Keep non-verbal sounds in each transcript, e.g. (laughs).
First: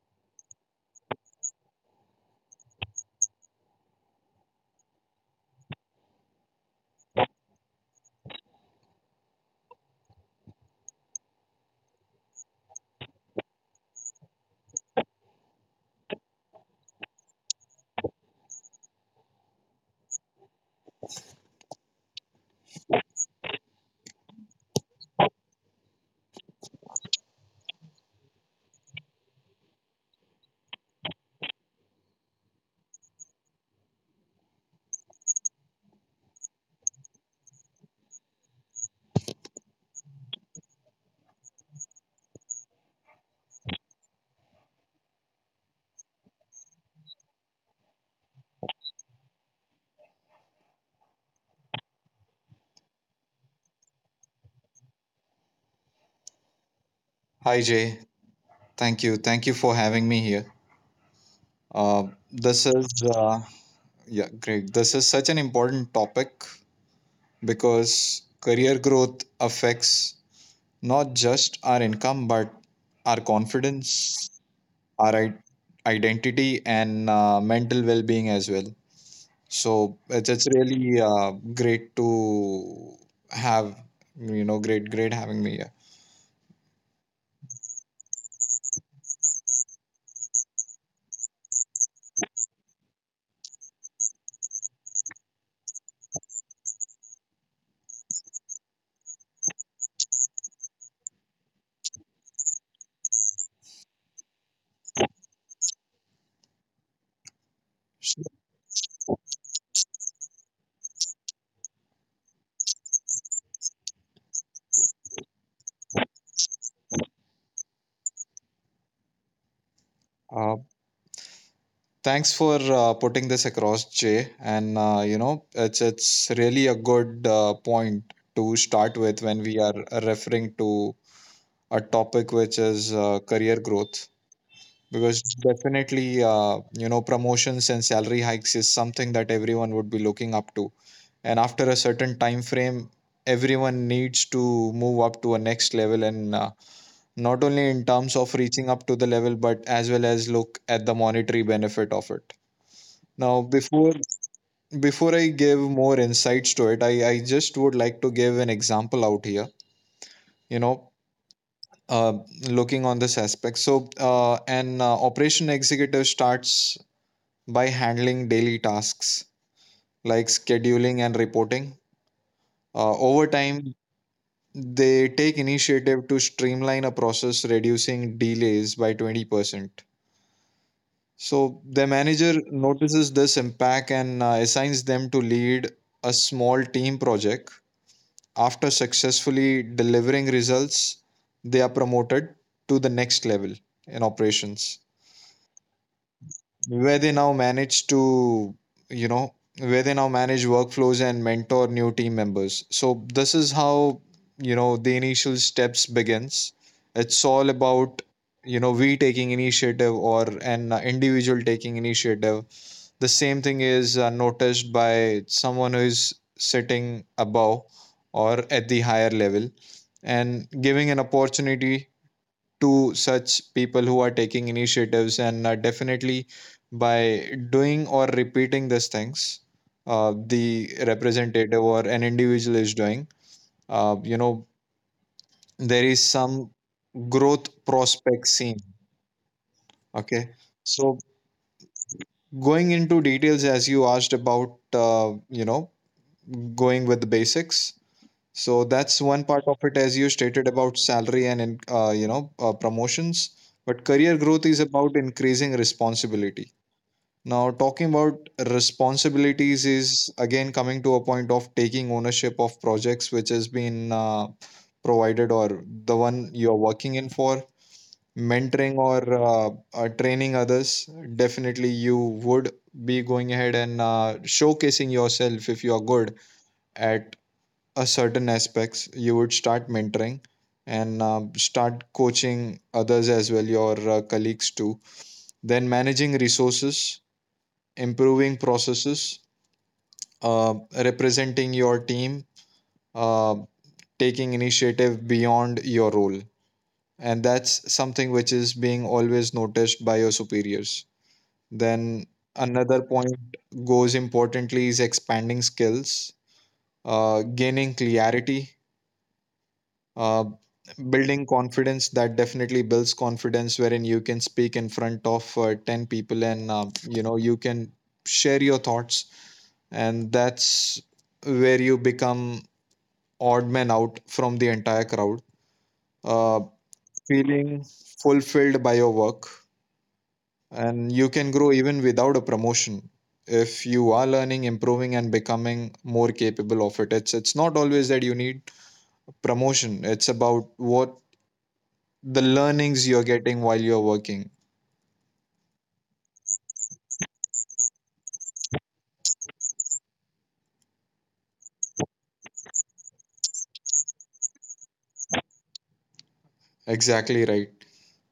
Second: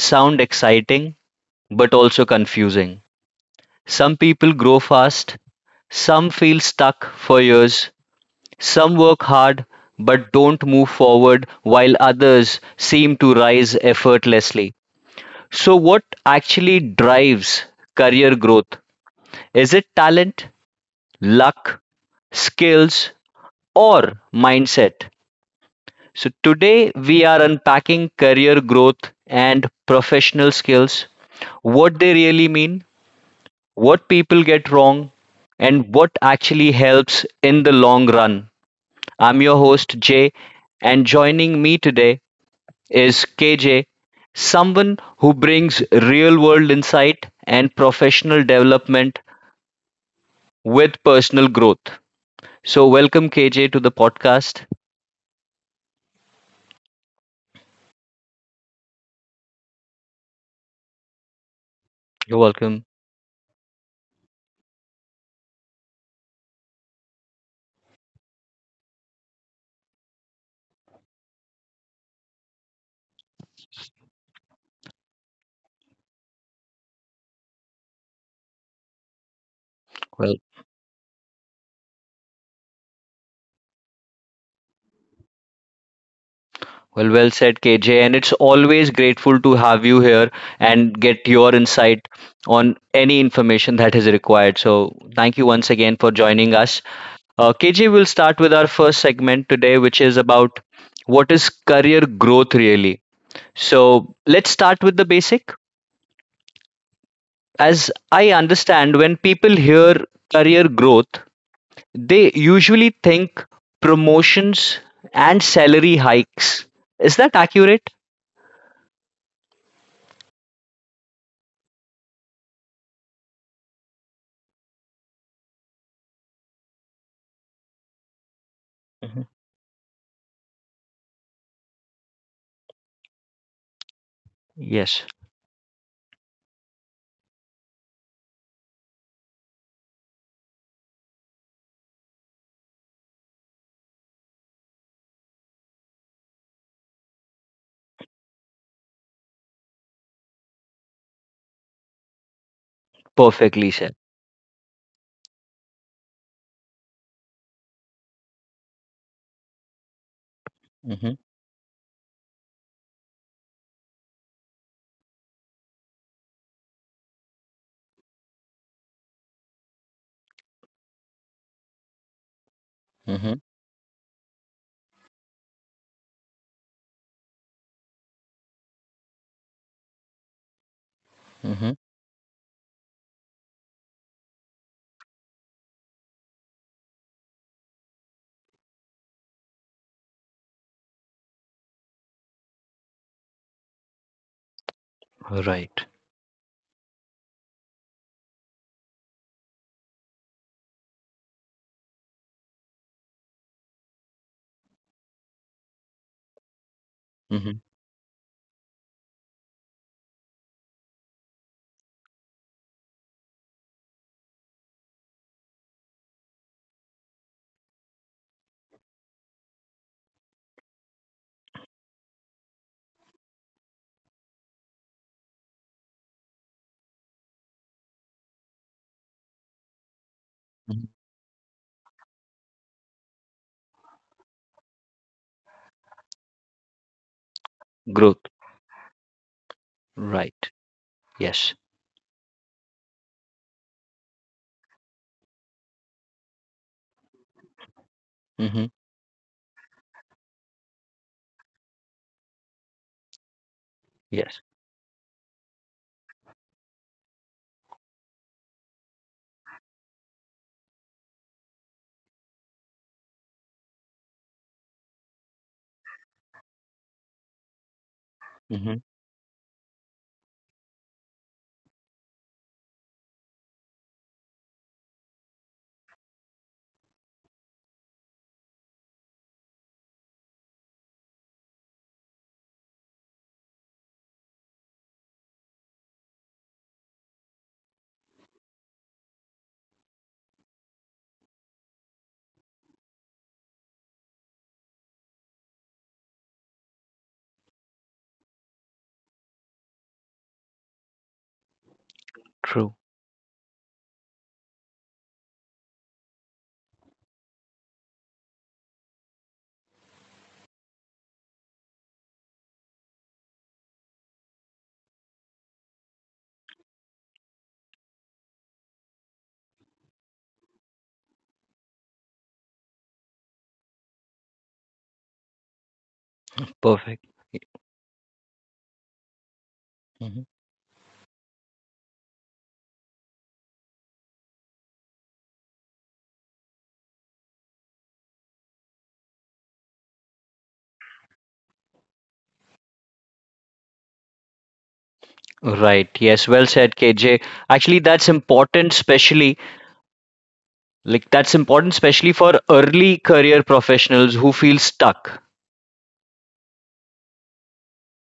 sound exciting but also confusing. Some people grow fast, some feel stuck for years, some work hard but don't move forward, while others seem to rise effortlessly. So, what actually drives career growth? Is it talent, luck, skills, or mindset? So today we are unpacking career growth and professional skills, what they really mean, what people get wrong, and what actually helps in the long run. I'm your host Jay, and joining me today is KJ, someone who brings real world insight and professional development with personal growth. So, welcome KJ to the podcast. Hi Jay, thank you. Thank you for having me here. Uh, You're this welcome. is uh, yeah, great. This is such an important topic because career growth affects not just our income but our confidence, our i- identity, and mental well-being as well. So it's really great to have you know great great having me here. Well, well said, KJ. And it's always grateful to have you here and get your insight on any information that is required. So, thank you once again for joining us. KJ, we'll start with our first segment today, which is about what is career growth really. So, let's start with the basic. As I Sure. understand, when people hear career growth, they usually think promotions and salary hikes. Is that accurate? Uh, Thanks for putting this across, Jay. And it's really a good point to start with when we are referring to a topic which is career growth, Yes, because definitely, promotions and salary hikes is something that everyone would be looking up to. And after a certain time frame, everyone needs to move up to a next level, and not only in terms of reaching up to the level, but as well as look at the monetary benefit of it. Now, perfectly said. before I give more insights to it, I just would like to give an example out here, you know, Mhm, uh, looking on this aspect. So, an operation executive starts by handling daily tasks like scheduling and reporting. Over mhm, time, they take initiative to streamline a process, reducing delays by 20%. mhm. So, the manager notices this impact and assigns them to lead a small team project. After successfully delivering results, they are promoted to the next level in operations, Right. where they now manage to, you know, where they now manage workflows and mentor new team members. So this is how, you know, the initial steps begins. It's all Mhm, about, you know, we taking initiative or an individual taking initiative, the same thing is noticed by someone who is sitting above or at the higher level and giving an opportunity to such people who are taking initiatives, and definitely by doing or repeating these things, the mhm. representative or an individual is doing, you know, there is some growth Growth. prospect seen. Okay, Right. so Yes. going into details as you asked about, going with the basics. So Mhm. that's one part of it, as you stated about salary and promotions. But career Yes. growth is about increasing responsibility. Now, talking about responsibilities is again coming to a point of taking ownership of projects which has been provided or the one you're working in for, mentoring Mhm. or training others. Definitely, you would be going ahead and showcasing yourself. If you are good at a certain aspects, you would start mentoring and start coaching others as well, your colleagues too, then managing resources, improving processes, uh, representing your team, uh, taking initiative beyond your role, and that's something which is being always noticed by your superiors. Then True. another point goes importantly is expanding skills, gaining clarity, uh, building confidence. That definitely builds confidence, wherein you can speak in front of 10 people and, you know, you can share your thoughts, and that's where you become odd man out from the entire crowd, uh, Perfect. Y- feeling fulfilled by your work, Mhm. and you can grow even without a promotion. If you are learning, improving and becoming more capable of it, it's not always that you need promotion. It's about what the learnings you're getting while you're working. Right. Yes. Well said, KJ. Actually, that's important, especially for early career professionals who feel stuck. Exactly right.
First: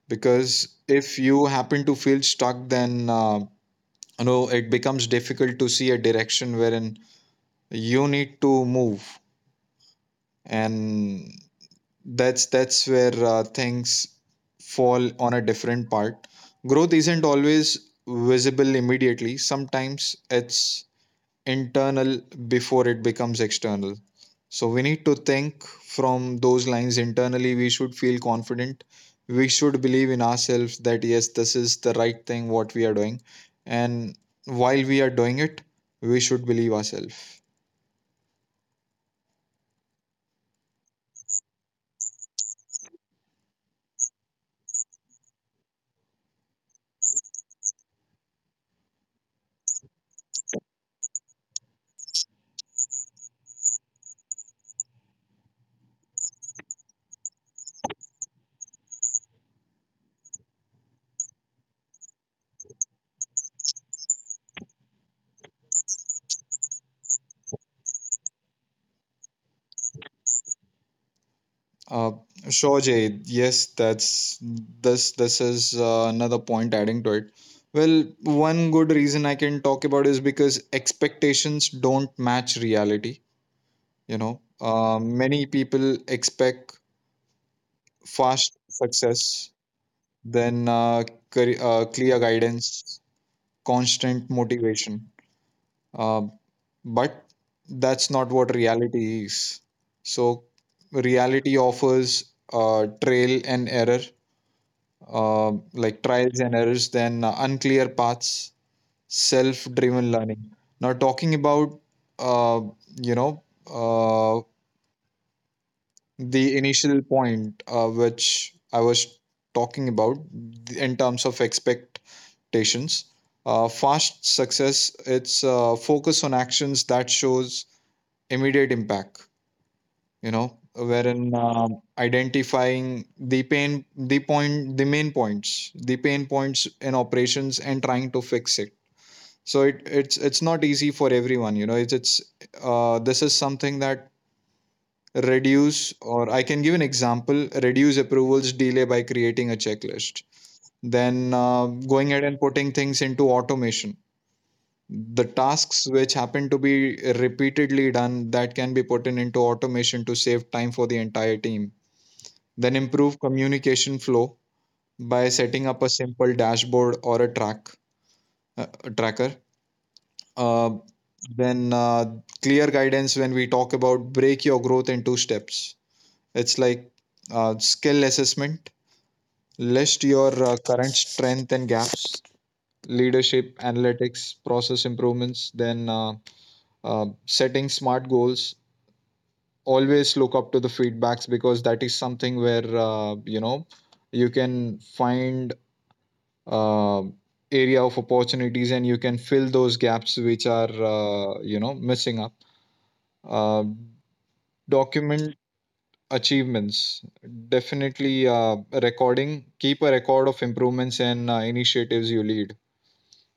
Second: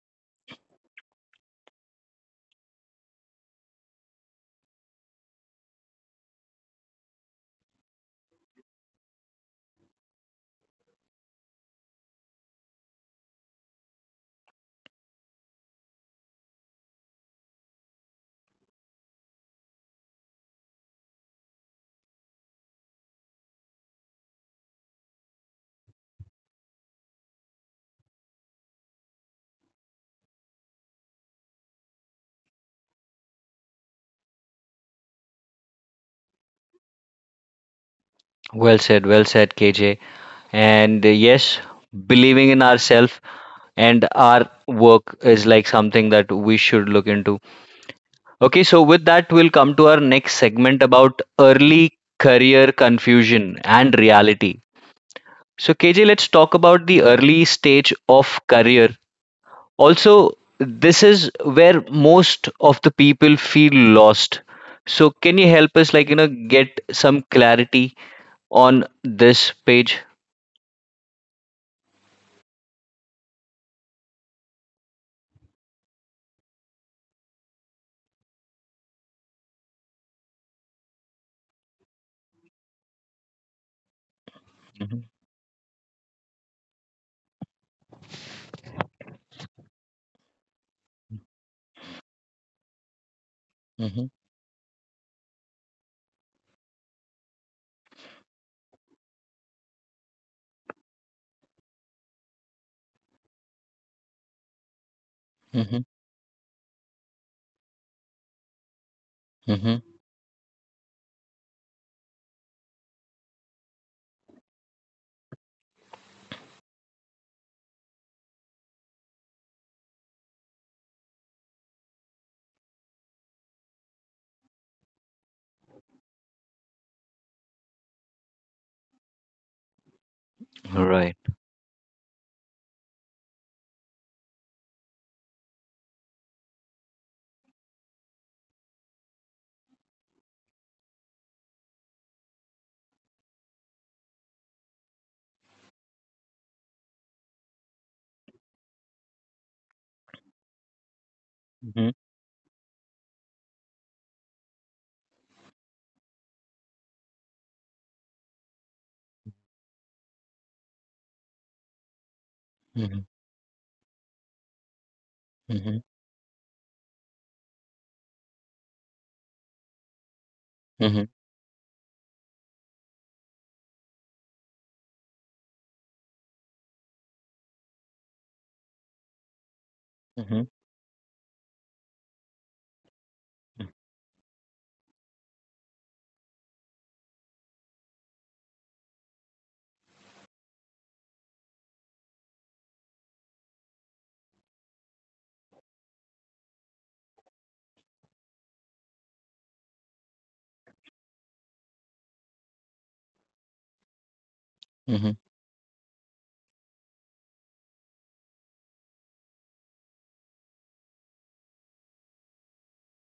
Because if you happen to feel stuck, then you know, it becomes difficult to see a direction wherein you need to move, and that's where things fall on a different part. Growth isn't always visible immediately. Sometimes it's internal before it becomes external. So we need to think from those lines internally. We should feel confident. We should believe in ourselves that yes, this is the right thing what we are doing, and while we are doing it, we should believe ourselves. Well said. Well said, KJ. And yes, believing in ourselves and our work is like something that we should look into. Okay, so with that, we'll come to our next segment about early career confusion and reality. So, KJ, let's talk about the early stage of career. Also, this is where most of the people feel lost. So, can you help us, like, get some clarity on this page? Uh, sure, Jay. Yes, that's this. This is another point adding to it. Well, one good reason I can talk about is because expectations don't match reality, you know. Mm-hmm. Many people expect fast success, then clear guidance, constant motivation, uh, but that's not what reality is. So reality offers trail and error like Hmm. trials and errors, then unclear paths, self driven Hmm. learning. Now talking about uh, you know uh, the initial point which I was talking about in terms of expectations. Fast success, it's focus on actions that shows immediate impact, you know, wherein Right. Identifying the pain, the point, the main points, the pain points in operations and trying to fix it. So it's not easy for everyone, you know. It's This is something that reduce or I can give an example. Reduce approvals delay by creating a checklist, then going Mm-hmm. ahead and putting things into automation. The tasks which happen to be repeatedly done, that can be put in into automation to save time for the entire team. Then improve Hmm. communication flow by setting up a Hmm. simple dashboard or a tracker. Uh, then Clear guidance, when we talk about, break your growth into steps. It's like skill assessment, list your Hmm. current strength and gaps, leadership, analytics, process improvements, then setting smart goals. Always look up to the feedbacks because that is something where you know, you can find uh, area of opportunities and you can fill those gaps which are you know missing up. Uh, Hmm. Document achievements. Definitely recording, keep a record of improvements and initiatives you lead.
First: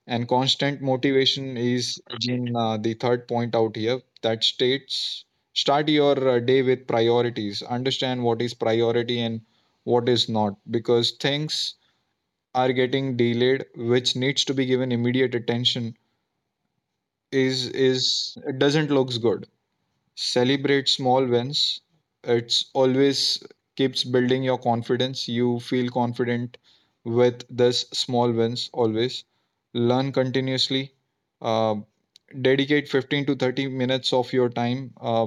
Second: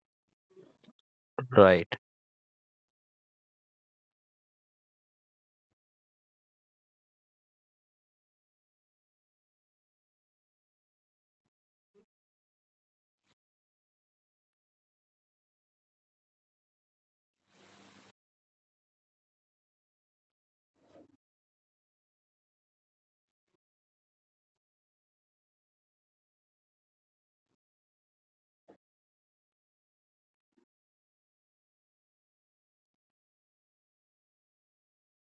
And constant motivation Right. is again the third point out here, that states start your day with priorities. Understand what is priority and what is not, because things are getting delayed which needs to be given immediate attention. Is It doesn't looks good. Celebrate small wins. It's always keeps building your confidence. You feel confident with this small wins. Always learn continuously. uh, Dedicate 15 to 30 minutes of your time uh,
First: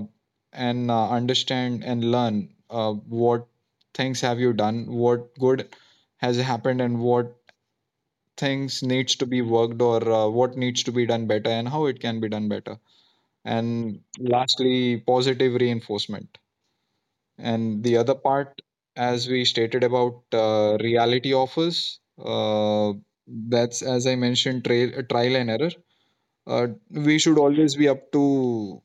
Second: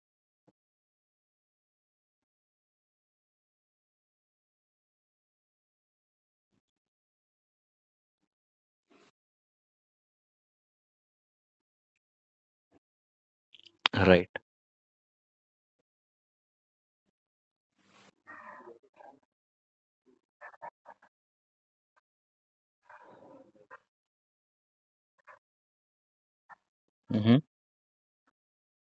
and uh, understand and learn what things have you done, what good has happened, and what things needs to be worked, or what needs to be done better and how it can be done better. And Right. lastly, positive reinforcement. And the other part, as we stated about reality offers, that's, as I mentioned, trial and error, we Hmm. should always be up to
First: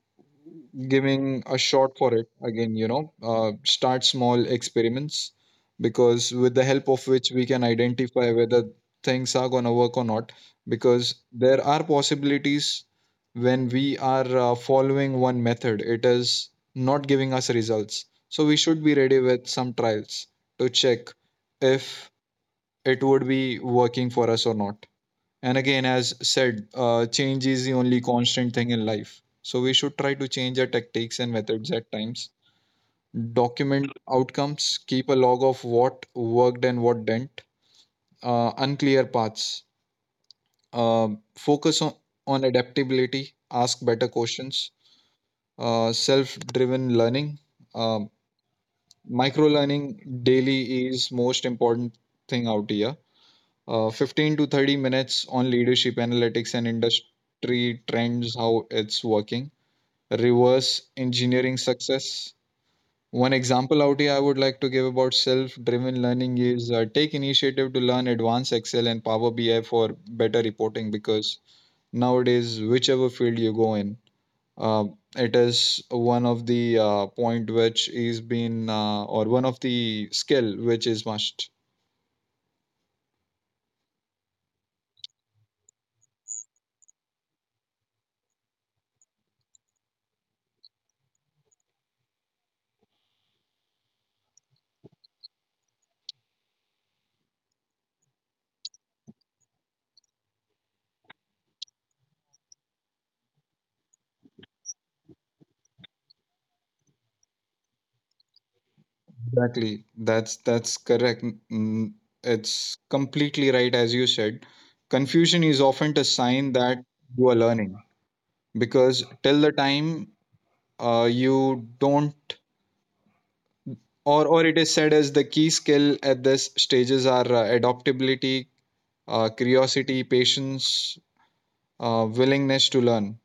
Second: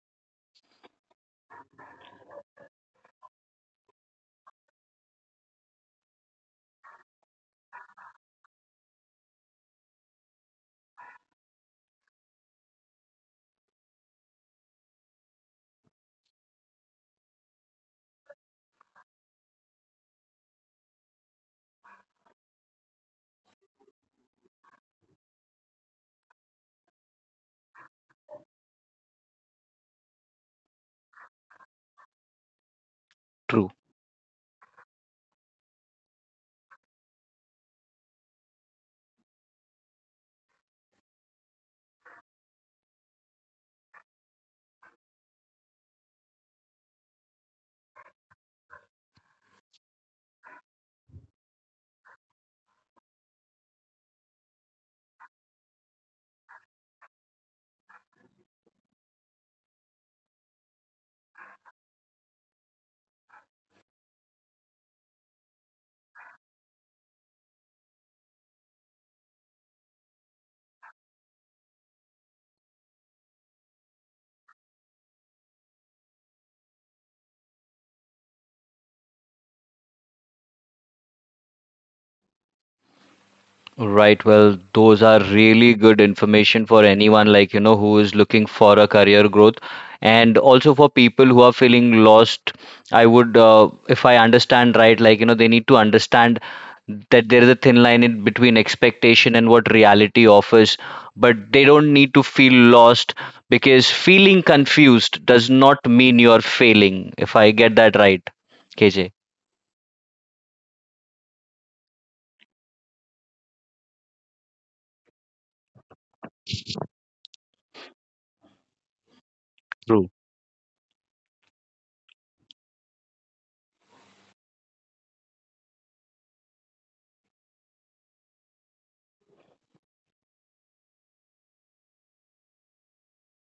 giving a shot for it again, you know. Start small experiments, because with the help of which we can identify whether things are going to work or not, because there are possibilities when we are following one method, it is not giving us results. So we should be ready with some trials to check if it would be working for us or not. And again, as said, change is the only constant thing in life. So we should try to change our tactics and methods at times. True. Document outcomes, keep a log of what worked and what didn't. Unclear paths, Um focus on adaptability, ask better questions. Self driven learning, um, micro learning daily is most important thing out here. 15 to 30 minutes on leadership analytics and industry trends, how it's working, reverse engineering success. One example out here I would like to give about self driven learning is, take initiative to learn advanced Excel and Power BI for better reporting, because nowadays, whichever field you go in, uh, it is one of the point which is been or one of the skill which is must. Right. Well, those are really good information for anyone like, who is looking for a career growth, and also for people who are feeling lost. If I understand right, like, they need to understand that there is a thin line in between expectation and what reality offers, but they don't need to feel lost because feeling confused does not mean you're failing, if I get that right, KJ. Exactly. That's correct. Mm, It's completely right as you said. Confusion is often a sign that you are learning. Because till the True. time you don't or it is said, as the key skill at this stages are adaptability, curiosity, patience, willingness to learn.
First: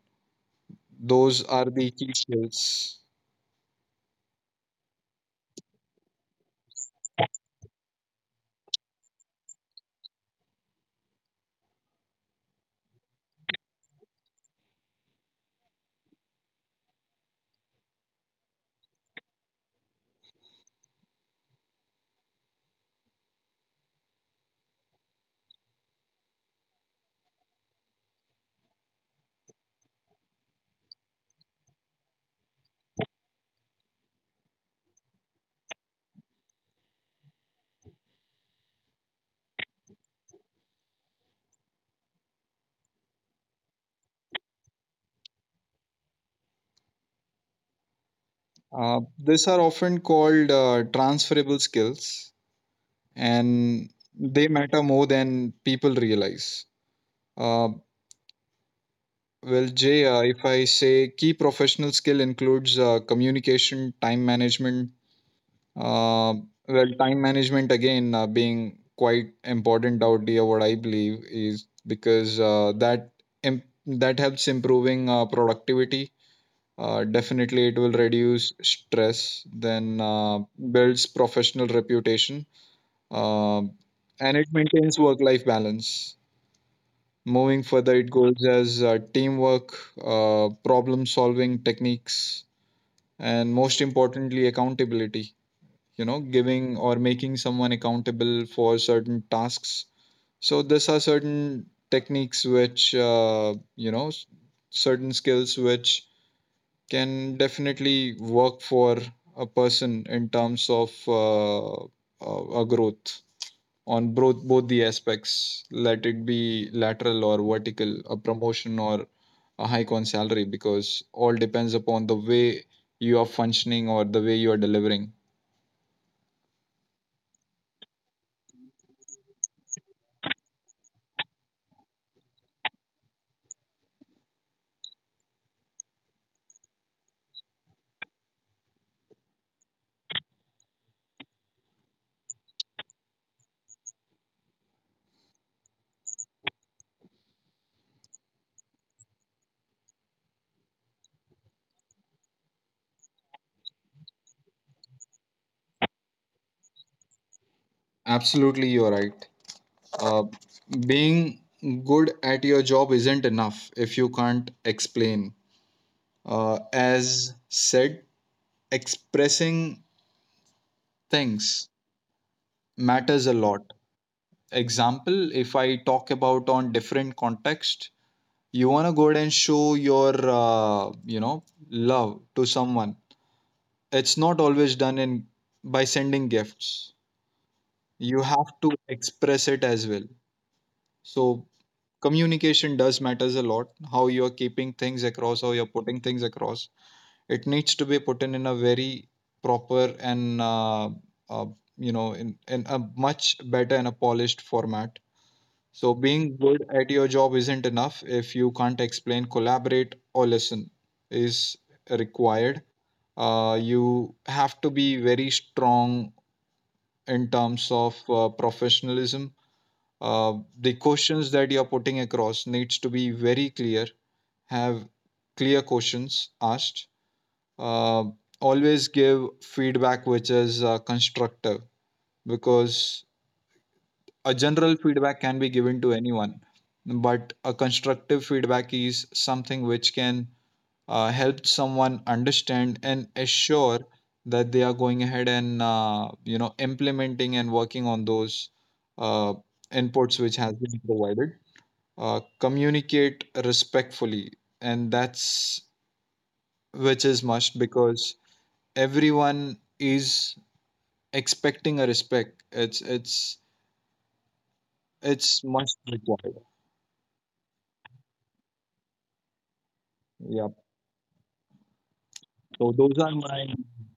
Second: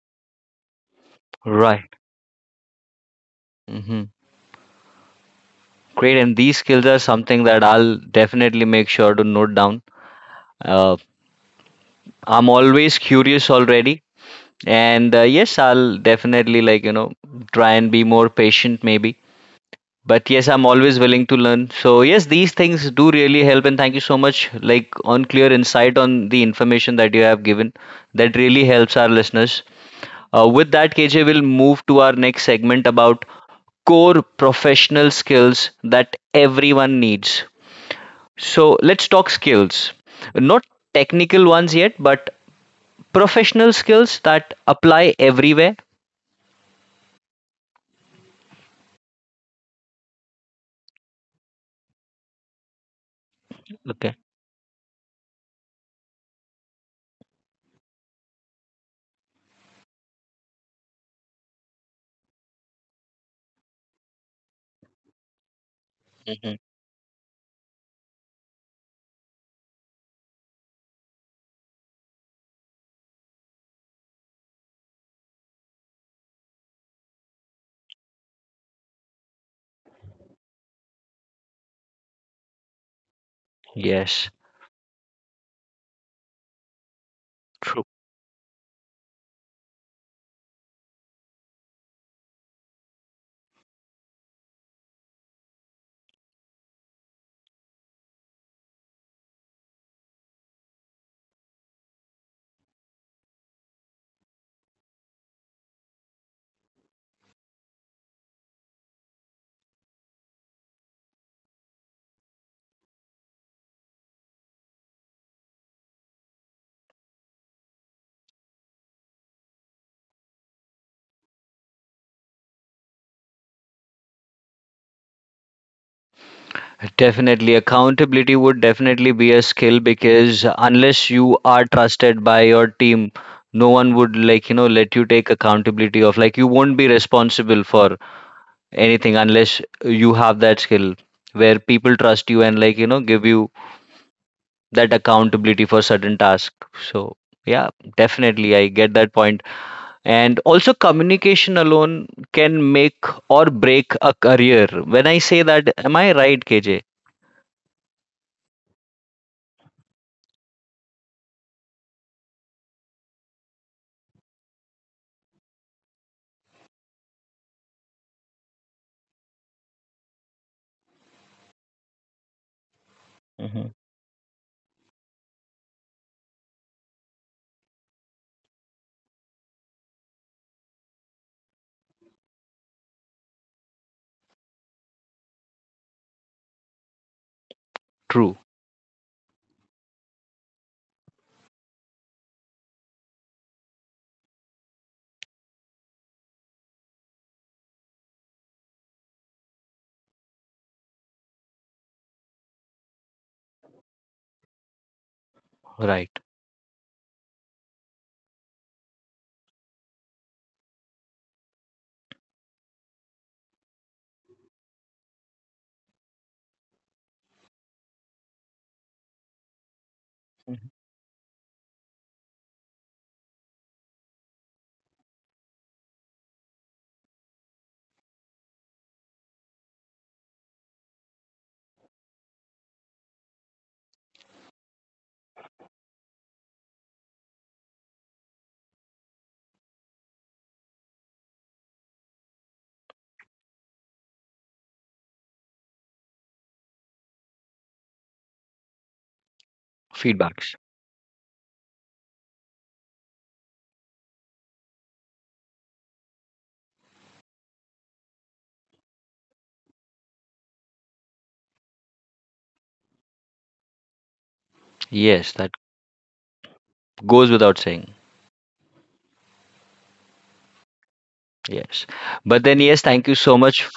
Those are Right. the key skills. Hmm. Great, and these skills are something that I'll definitely make sure to note down. Uh, I'm always curious already, and yes, I'll definitely like try and be more patient maybe. But yes, I'm always willing to learn. So yes, these things do really help, and thank you so much, like on clear insight on the information that you have given. That really helps our listeners. With that, KJ will move to our next segment about core professional skills that everyone needs. So let's talk skills. Not technical ones yet, but professional skills that apply everywhere. These are often called transferable skills, and Okay. they matter more than people realize. Uh, well, Jay, if I say key professional skill includes communication, time management, uh, Hmm. well, time management again being quite important out here, what I believe is because that helps improving productivity. Definitely, it will reduce stress, then builds professional reputation, uh, and Yes. it maintains work-life balance. Moving further, True. it goes as teamwork, problem solving techniques, and most importantly, accountability. You know, giving or making someone accountable for certain tasks. So, these are certain techniques which, certain skills which can definitely work for a person in terms of a growth on both the aspects, let it be lateral or vertical, a promotion or a hike on salary, because all depends upon the way you are functioning or the way you are delivering. Definitely, accountability would definitely be a skill because unless you are trusted by your team, no one would like let you take accountability of, like, you won't be responsible for anything unless you have that skill where people trust you and like give you that accountability for certain tasks. So yeah, definitely I get that point. And also communication alone can make or break a career. When I say that, am I right, KJ? Absolutely, you're right. Uh, Being good at your job isn't enough if you can't explain. As said, expressing things matters a lot. Hmm. Example, if I talk about on different context, you want to go ahead and show your love to someone. It's not always done in by sending gifts. You True, have to express it as well, so communication does matters a lot, how you are keeping things across, how you're putting things across. It needs to be put in a very proper and uh, in a much better and a polished format. So right. being good at your job isn't enough if you can't explain, collaborate, or listen is required. You have to be very strong in terms of professionalism. uh, the questions that you're putting across needs to be very clear. Have clear questions asked. uh, Always give feedback which is constructive, because a general feedback can be given to anyone, but a constructive feedback is something which can help someone understand and assure that they are going ahead and implementing and working on those uh, inputs which has Feedbacks. been provided. Communicate respectfully, and that's which is must, because everyone is expecting a respect. It's it's Yes, much. that goes without saying. Yeah. Yes. But So then yes, thank you so much.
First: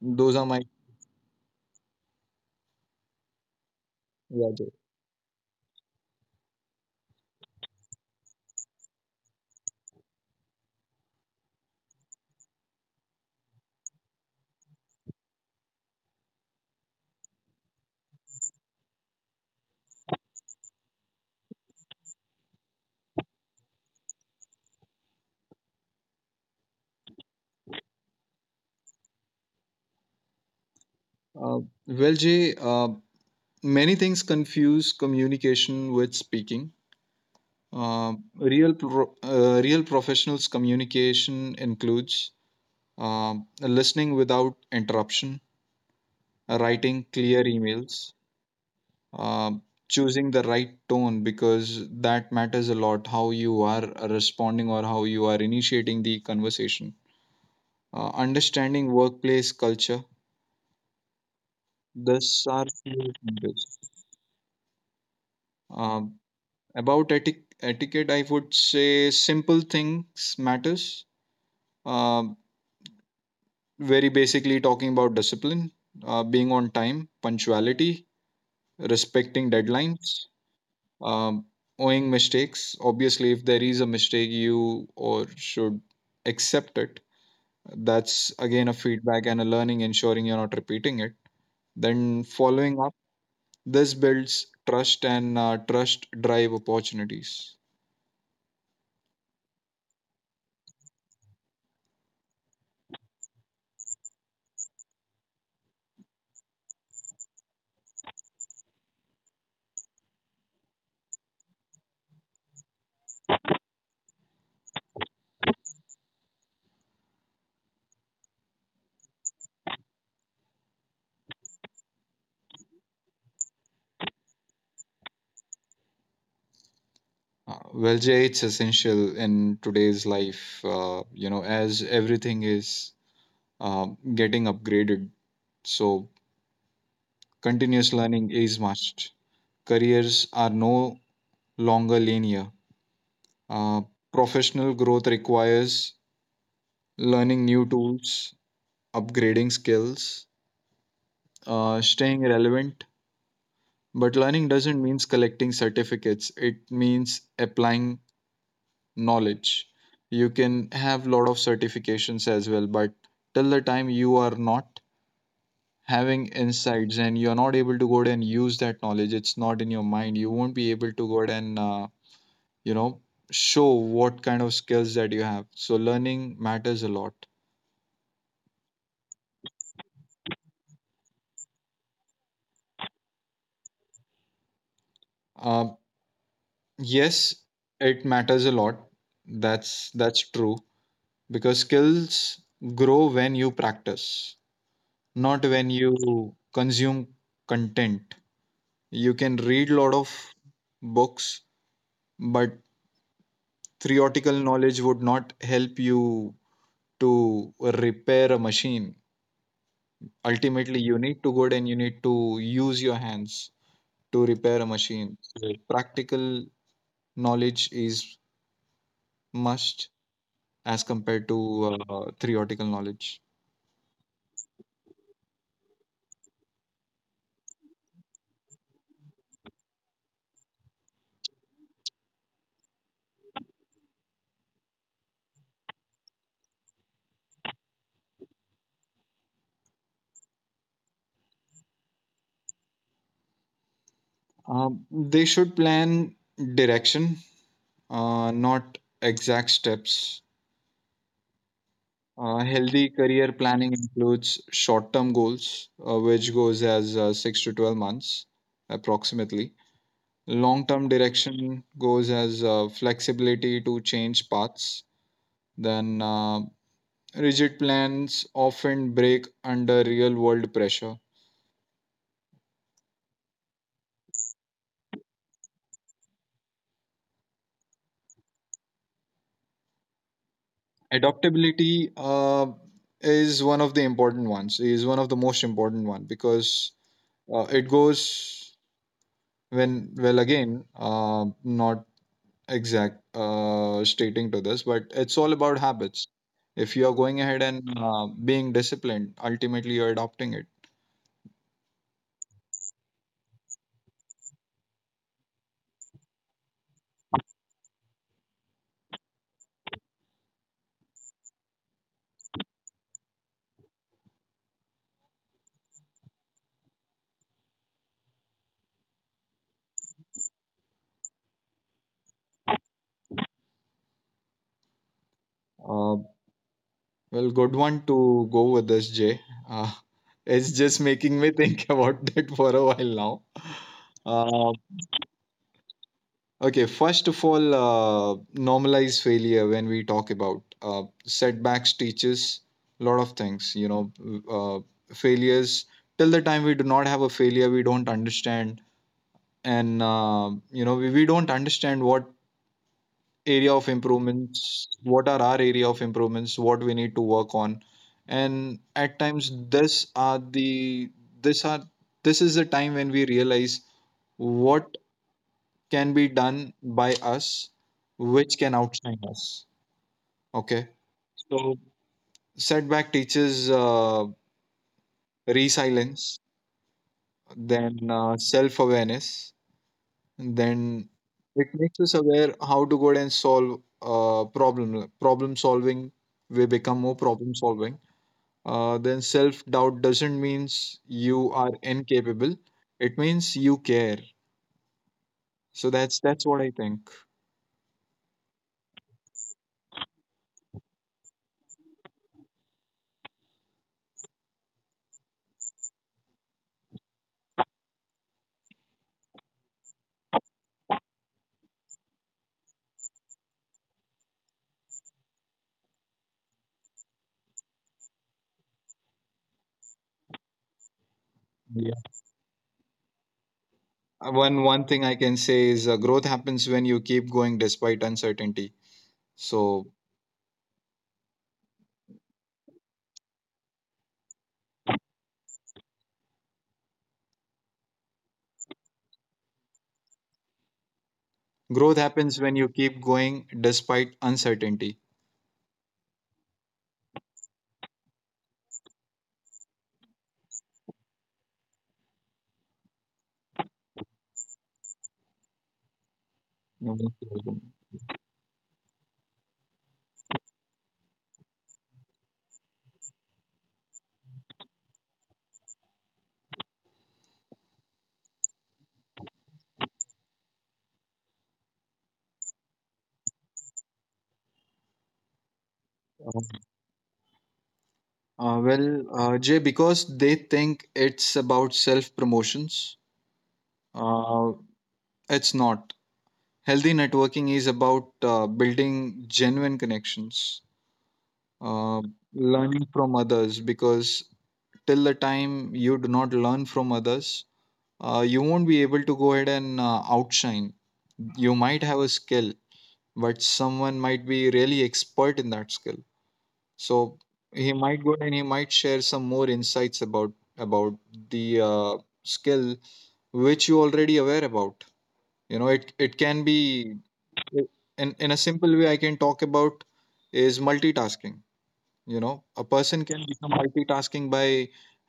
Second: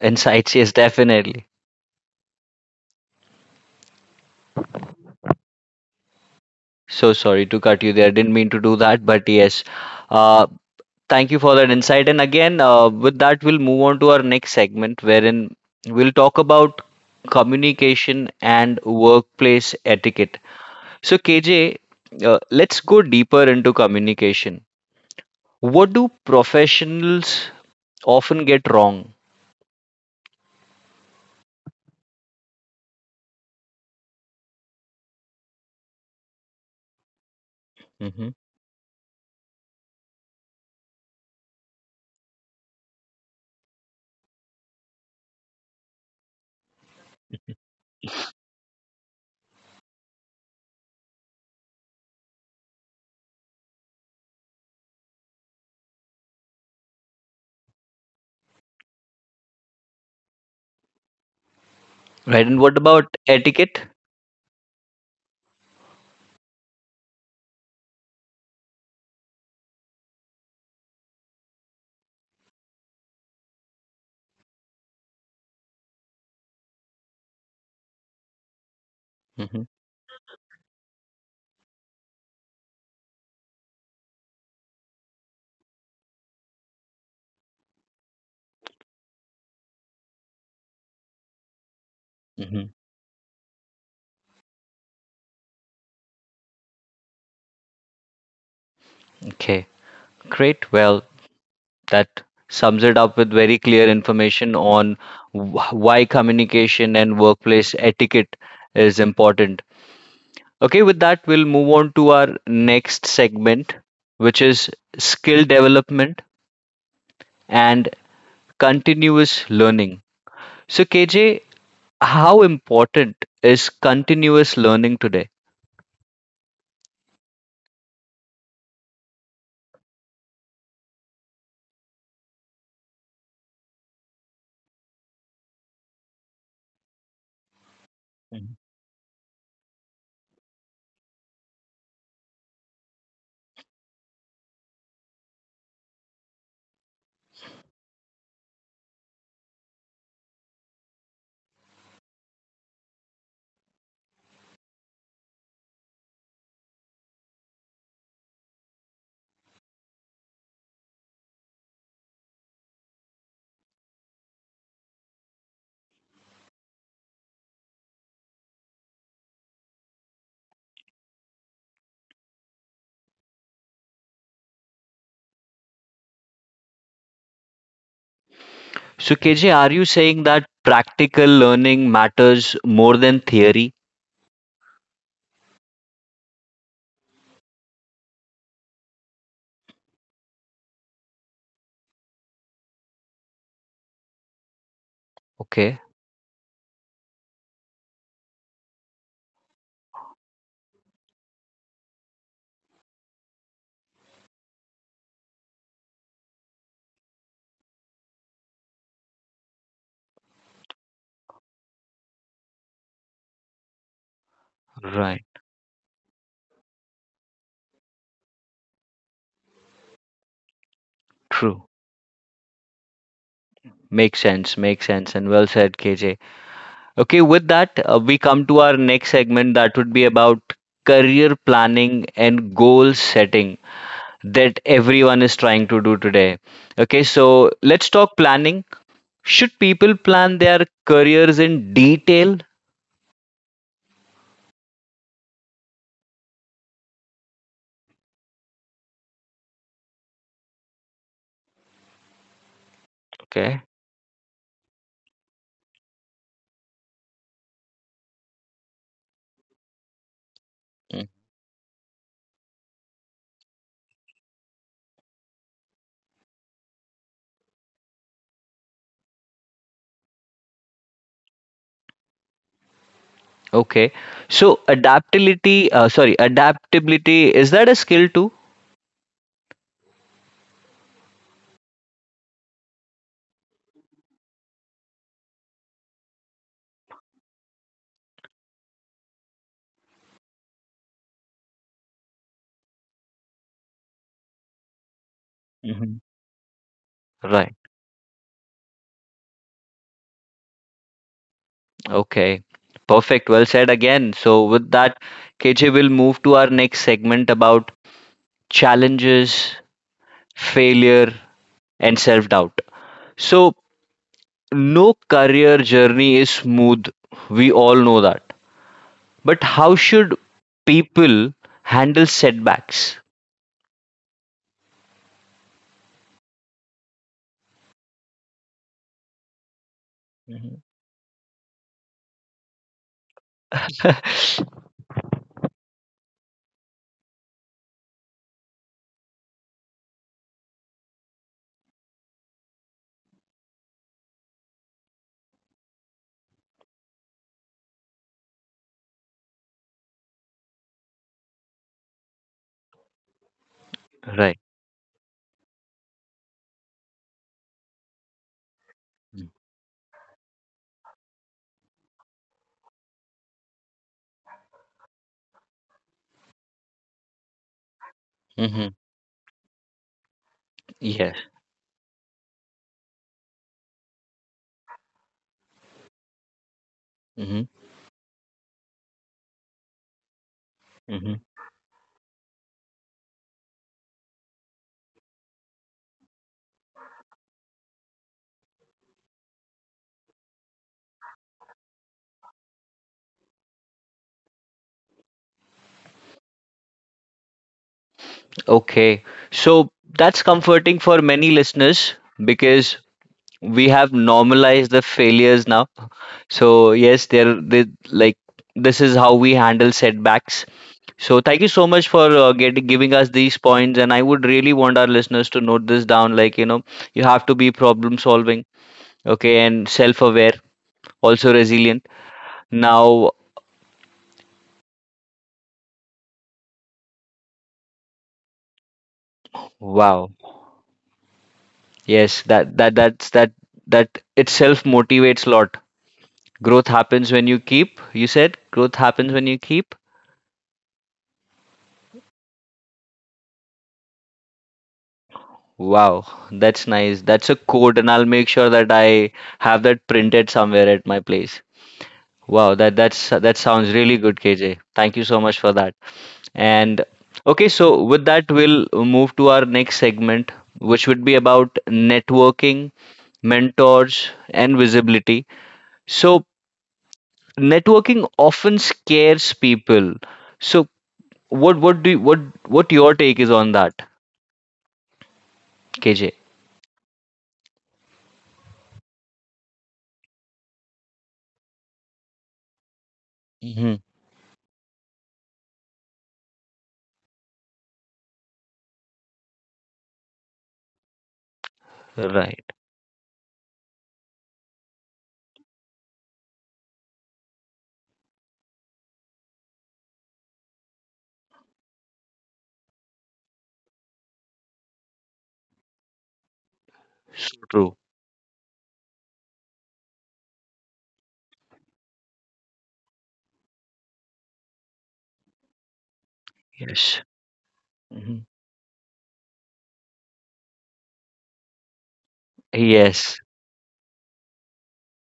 those are my, yes, definitely. yeah, Jay. So sorry to cut you there. Didn't mean to do that, but yes. Uh Thank you for that insight. And again, with that, we'll move on to our next segment wherein we'll talk about communication and workplace etiquette. So, KJ, let's go deeper into communication. What do professionals often get wrong? Uh, well, jay, many things confuse communication with speaking. uh, Hmm. Real professionals communication includes um listening without interruption, writing clear emails, uh, choosing the right tone, because that matters a lot how you are responding or how you are initiating the conversation. Understanding workplace culture. These Right. are And what few about things. etiquette? Um about etiquette, I would say simple things matters. Um Very basically, talking about discipline, being on time, punctuality, respecting Hmm. deadlines, um, owing mistakes. Obviously, if there is a mistake, you or should accept it. That's again a feedback and a learning, ensuring you're not repeating it. Then following Hmm. up, this builds trust, and trust drive opportunities. Okay, great. Well, that sums it up with very clear information on why communication and workplace etiquette is important. Okay, with that, we'll move on to our next segment, which is skill development and continuous learning. So, KJ, how important is continuous learning today? Well, Jay, it's essential in today's life, as everything is getting upgraded. So continuous learning Mhm. is must. Careers are no longer linear. Uh, Professional growth requires learning new tools, upgrading skills, staying relevant. But learning doesn't mean collecting certificates, it means applying knowledge. You can have lot of certifications as well, but till the time you are not having insights and you are not able to go ahead and use that knowledge, it's not in your mind. You won't be able to go ahead and, you know, show what kind of skills that you have. So learning matters a lot. So, KJ, are you saying that practical learning matters more than theory? Uh, Yes, it matters a lot. That's true, because skills grow when you practice, not Okay, when you consume content. You can read a lot of books, but theoretical knowledge would not help you to repair a machine. Ultimately, you need to go and you need to use your hands to repair a right, machine. So practical knowledge is must as compared true. to theoretical knowledge. Makes sense, and well said, KJ. Okay, with that, we come to our next segment that would be about career planning and goal setting that everyone is trying to do today. Okay, so let's talk planning. Should people plan their careers in detail? They should plan direction, not exact steps. Healthy career planning Okay. includes short-term goals, which goes as 6 to 12 months, approximately. Long-term Mm. direction goes as flexibility to change paths. Then rigid plans often break under real-world pressure. Okay, so adaptability, adaptability, is that a skill too? Adaptability is one of the most important one, because it goes when, well, again, not exact stating to this, but it's all about habits. Mhm. If you are going ahead Right. and being disciplined, ultimately you're adopting it. Okay. Perfect. Well said again. So, with that, KJ will move to our next segment about challenges, failure, and self doubt. So, no career journey is smooth. We all know that. But how should people handle setbacks? uh, well, good one to go with this, jay. uh, (laughs) Mhm. it's just making me think (laughs) about that for a while now. (laughs) uh, Okay, first of all, normalize failure. When we talk about setbacks teaches a lot of things. You know, failures. Till the time we do not have a failure, we don't understand, and we don't understand what area of Right. improvements, what are our area of improvements, what we need to work on, and at times this are the this are this is the time when we realize what can be done by us which can Mhm. outshine us. Okay. Yes. So setback teaches resilience, Mhm. then self-awareness, then Mhm. it makes us aware how to go ahead and solve problem solving. We become more problem solving. Then self-doubt doesn't means you are incapable, it means you care. So that's what I think. Okay. So that's comforting for many listeners because we have normalized the failures now. So yes, there they like this is how we handle setbacks. So thank you so much for getting giving us these points, and I would really want our listeners to note this down, like you have to be problem solving, okay, and self-aware, also resilient Yeah. now. One thing I can say is growth happens when you keep going despite uncertainty. So Wow, yes, that that that's that that itself motivates a lot. Growth happens when you keep You said growth happens when you keep. growth happens when you keep going despite uncertainty. Wow, that's nice. That's a quote, and I'll make sure that I have that printed somewhere at my place. Wow, that sounds really good, KJ. Thank you so much for that. uh, And okay, so with that, we'll move to our next segment, which would be about networking, mentors, and visibility. So networking often scares people. So what what do you, what what your take is on that, KJ? well, jay, because they think it's about self promotions. Hmm. uh, it's not. Healthy networking is about building genuine connections, uh, Right. learning from others, because till the time you do not learn from others, you won't be able to go ahead and outshine. You might have a skill, but someone might be really expert in that skill. So So he true. might go and he might share some more insights about the skill which you already aware about. You know, it can be Yes. Hmm. in a simple way. I can talk about is multitasking. You know, a person Yes. can become multitasking by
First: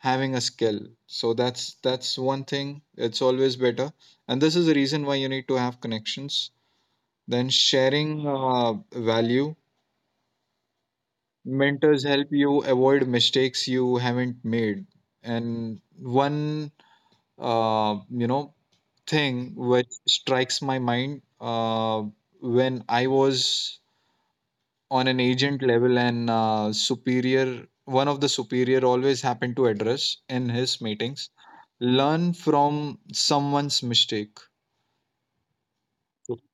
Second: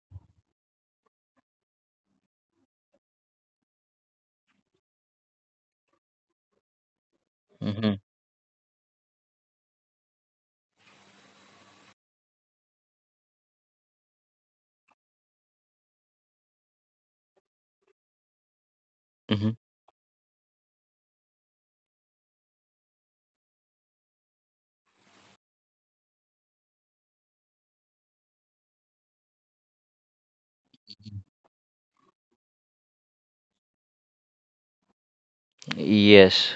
having a skill. So that's one thing, it's always better, and this is the reason why you need to have connections. Then Hmm. sharing value. Mentors help you avoid mistakes you haven't made. And one, uh, you know thing Hmm. which strikes my mind, when I was on an agent level, and superior one of the superior always happened to address in his meetings, learn from someone's mistake. Yes.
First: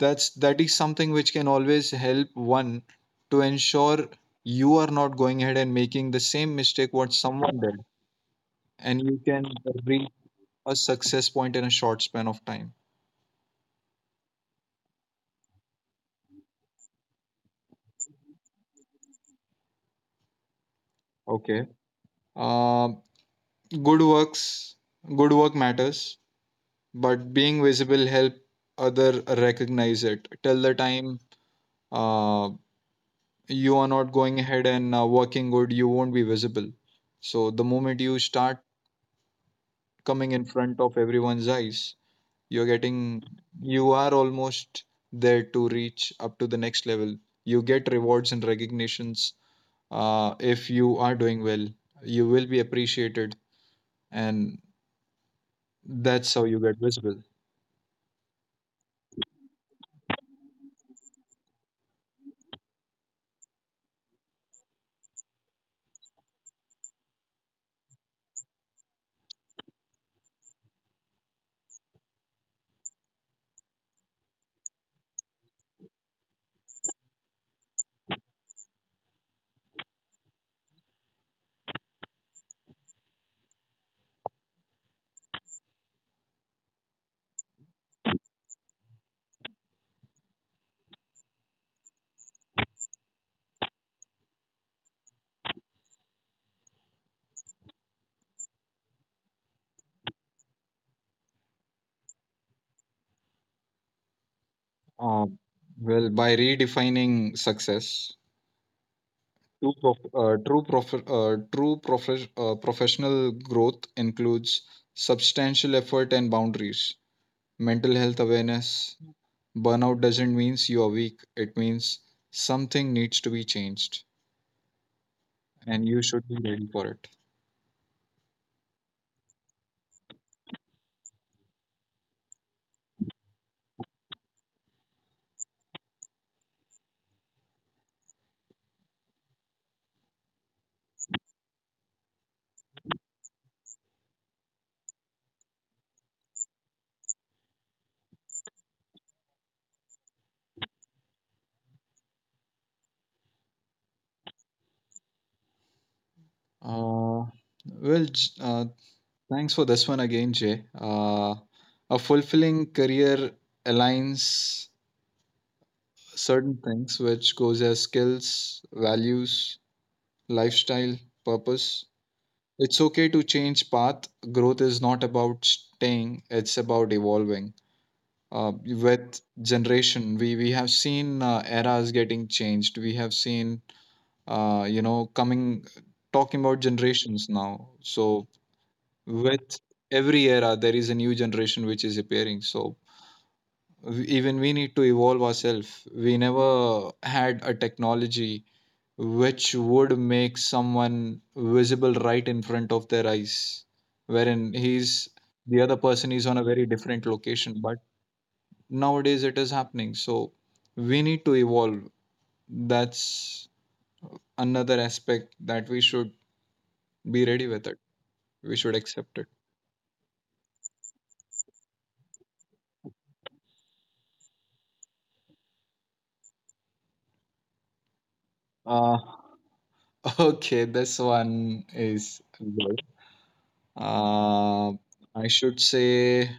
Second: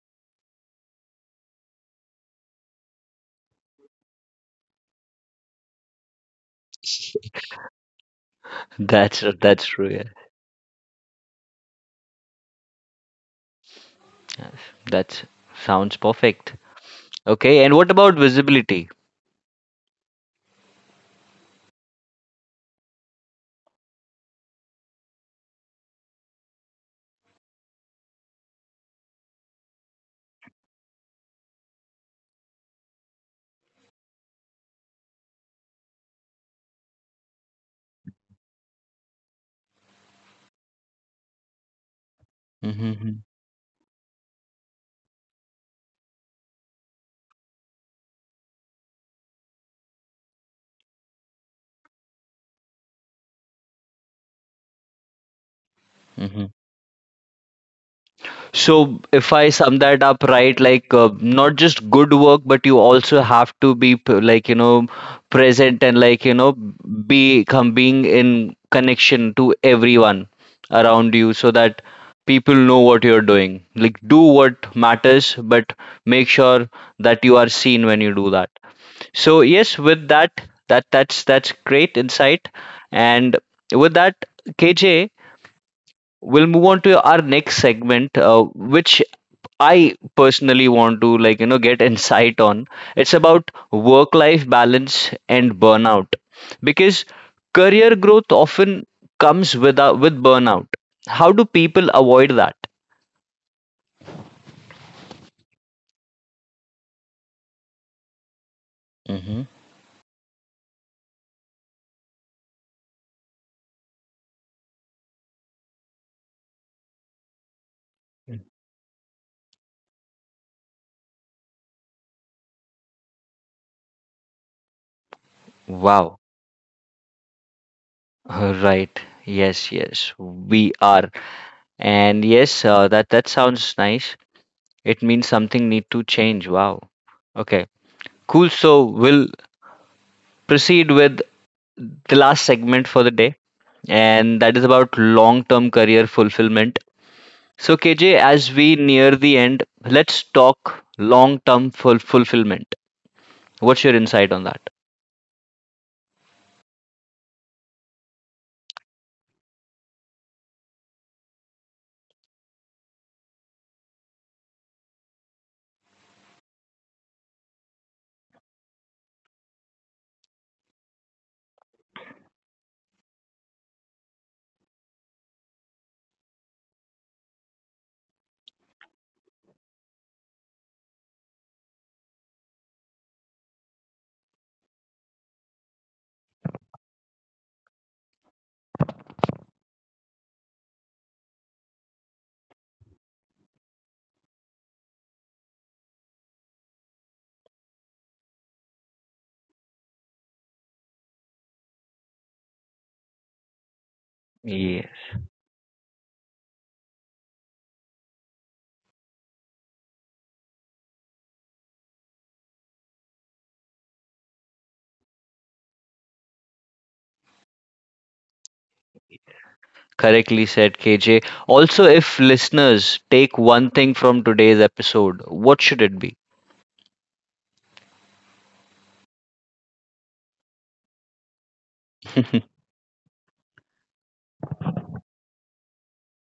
That is something which can always help one to ensure you are not going ahead and making the same mistake what someone did, and you That's can that's true. Yeah. reach a success point in a short span of time. That sounds perfect. Okay. And what about visibility? Okay. Um good works Good work matters, but being visible help other recognize it. Till the time uh, you are not going ahead and working good, you won't be visible. So the moment you start coming in front of everyone's eyes, you're getting, Hmm. you are almost there to reach up to the next level. You get rewards and recognitions. If you are doing well, you will be appreciated, and that's how Hmm. you get visible. So, if I sum that up right, like not just good work, but you also have to be like present, and like be come being in connection to everyone around you, so that people know what you're doing. Like do what matters, but make sure that you are seen when you do that. So yes, with that, that's great insight, and with that, KJ, we'll move on to our next segment, which I personally want to like get insight on. It's about work life balance and burnout because career growth often comes without with burnout. How do people avoid that? um, well, by redefining success. Hmm. True professional growth includes substantial effort and boundaries, mental health awareness. Burnout doesn't mean you are weak, it means something needs to be changed, and you Wow. should be ready for it. Right. Yes, yes. We are. And yes, that sounds nice. It means something need to change. Wow. Okay. Cool. So we'll proceed with the last segment for the day, and that is about long term career fulfillment. So, KJ, as we near the end, let's talk long term fulfillment. What's your insight on that? Uh, well, thanks for this one again, Jay. A fulfilling career aligns certain things which goes as skills, values, lifestyle, purpose. It's okay to change path. Growth is not about staying, it's about evolving. With generation, we have seen eras getting changed. We have seen, coming, talking about generations now. So with every era, there is a new generation which is appearing. So even we need to evolve ourselves. We never had a technology which would make someone visible right in front of their eyes, wherein Yeah, he's the other person is on a very different location. But nowadays it is happening. So we need to evolve. That's another aspect that we should be ready with it. We should accept it. correctly said, KJ. Also, if listeners take one thing from today's episode, what should it be? Uh, (laughs) okay, this one is (laughs) good. Uh, I should say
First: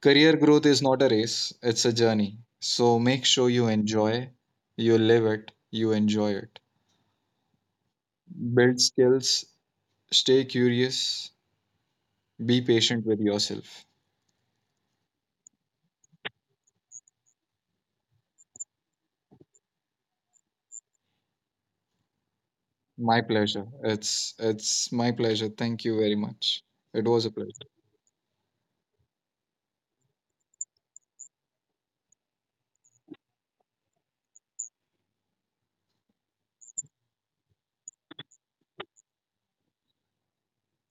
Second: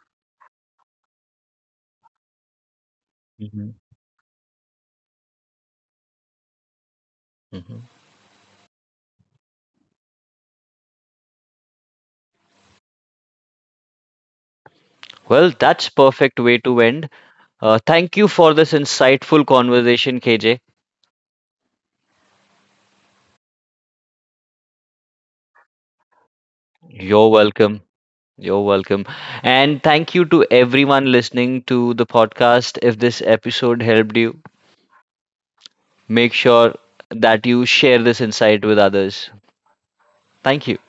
career growth is not a race, it's a journey. So make sure you Mhm, enjoy, you live it, you enjoy it. mhm. Build skills, stay curious, be patient with yourself. Well, that's perfect way to end. Thank you for this insightful conversation, KJ. My pleasure. It's my pleasure. Thank you very much. It was a You're pleasure. welcome. You're welcome. And thank you to everyone listening to the podcast. If this episode helped you, make sure that you share this insight with others. Thank you.